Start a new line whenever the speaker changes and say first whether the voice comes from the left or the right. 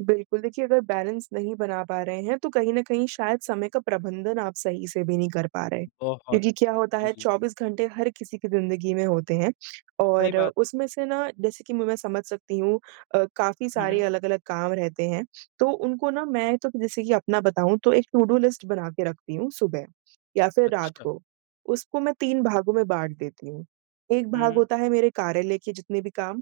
right: बिल्कुल, देखिए अगर बैलेंस नहीं बना पा रहे हैं तो कहीं न कहीं शायद समय का प्रबंधन आप सही से अभी नहीं कर पा रहे हैं।
left: बहुत
right: क्योंकि क्या
left: अच्छे,
right: होता है
left: जी।
right: 24 घंटे हर किसी की ज़िंदगी में होते हैं
left: सही
right: और
left: बात।
right: उसमें से ना जैसे कि म मैं समझ सकती हूँ अ, काफ़ी
left: हुँ,
right: सारे
left: हुँ।
right: अलग-अलग काम रहते हैं। तो उनको ना मैं तो जैसे कि अपना बताऊँ तो एक टु डू लिस्ट बना के रखती हूँ सुबह, या फिर रात
left: अच्छा।
right: को। उसको मैं 3 भागों में बाँट देती हूँ, एक
left: हुँ,
right: भाग
left: हुँ।
right: होता है मेरे कार्यालय के जितने भी काम,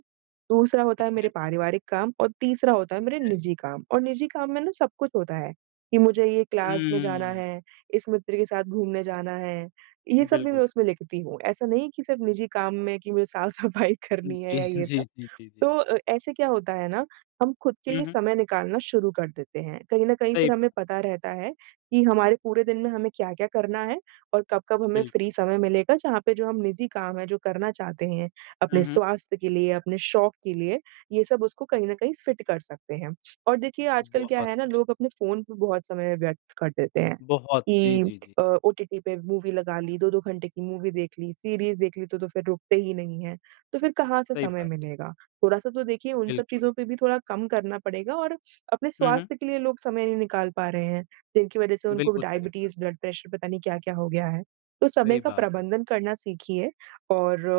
right: दूसरा होता
left: ठीक
right: है मेरे
left: है।
right: पारिवारिक काम, और तीसरा होता है
left: ठीक
right: मेरे
left: है।
right: निजी काम। और निजी काम में ना सब कुछ होता है, कि मुझे ये क्लास में जाना
left: हम्म।
right: है। इस मित्र के साथ घूमने जाना है, ये सब भी
left: बिल्कुल।
right: मैं उसमें लिखती हूँ। ऐसा नहीं है कि सिर्फ़ निजी काम में कि मुझे साफ-सफाई
left: उम,
right: करनी है
left: जी,
right: या ये
left: जी,
right: सब।
left: जी, जी, जी।
right: तो ए ऐसे क्या होता है ना हम खुद के
left: हुँ,
right: लिए
left: हुँ।
right: समय निकालना शुरू कर देते हैं कहीं न कहीं
left: सही
right: फिर
left: बात।
right: हमें पता रहता है कि हमारे पूरे दिन में हमें क्या-क्या करना है? और कब-कब हमें
left: बिल्कुल।
right: फ्री समय मिलेगा जहाँ पे जो हम निजी काम है जो करना चाहते हैं अपने
left: हुँ, हुँ।
right: स्वास्थ्य के लिए अपने शौक के लिए ये सब उसको कहीं न कहीं फिट कर सकते हैं। और देखिए आजकल क्या
left: बहुत
right: है ना
left: अच्छे।
right: लोग अपने फ़ोन पे बहुत समय व्यर्थ कर देते हैं।
left: बहुत जी,
right: कि
left: जी, जी।
right: अ, ओटीटी पे मूवी लगा ली, 2-2 घंटे की मूवी देख ली, सीरीज़ देख ली तो फिर रुकते ही नहीं है, तो फिर कहाँ से
left: सही
right: समय
left: बात।
right: मिलेगा? थोड़ा-सा तो देखिए उन सब
left: बिल्कुल।
right: चीज़ों पे भी थोड़ा कम करना पड़ेगा और अपने
left: हुँ, हुँ।
right: स्वास्थ्य के लिए लोग समय नहीं निकाल पा रहे हैं, तो उनकी वजह से उनको
left: बिल्कुल, सही बात।
right: डायबिटीज, ब्लड प्रेशर पता नहीं क्या-क्या हो गया है? तो समय
left: सही
right: का
left: बात है।
right: प्रबंधन करना सीखिए,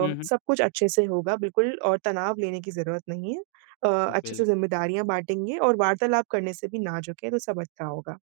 left: हुँ, हुँ।
right: सब कुछ अच्छे से होगा बिल्कुल और तनाव लेने की ज़रूरत नहीं है। अ, अच्छे
left: बिल
right: से जिम्मेदारियाँ बाँटेंगे और वार्तालाप करने से भी ना झुके, तो सब अच्छा होगा।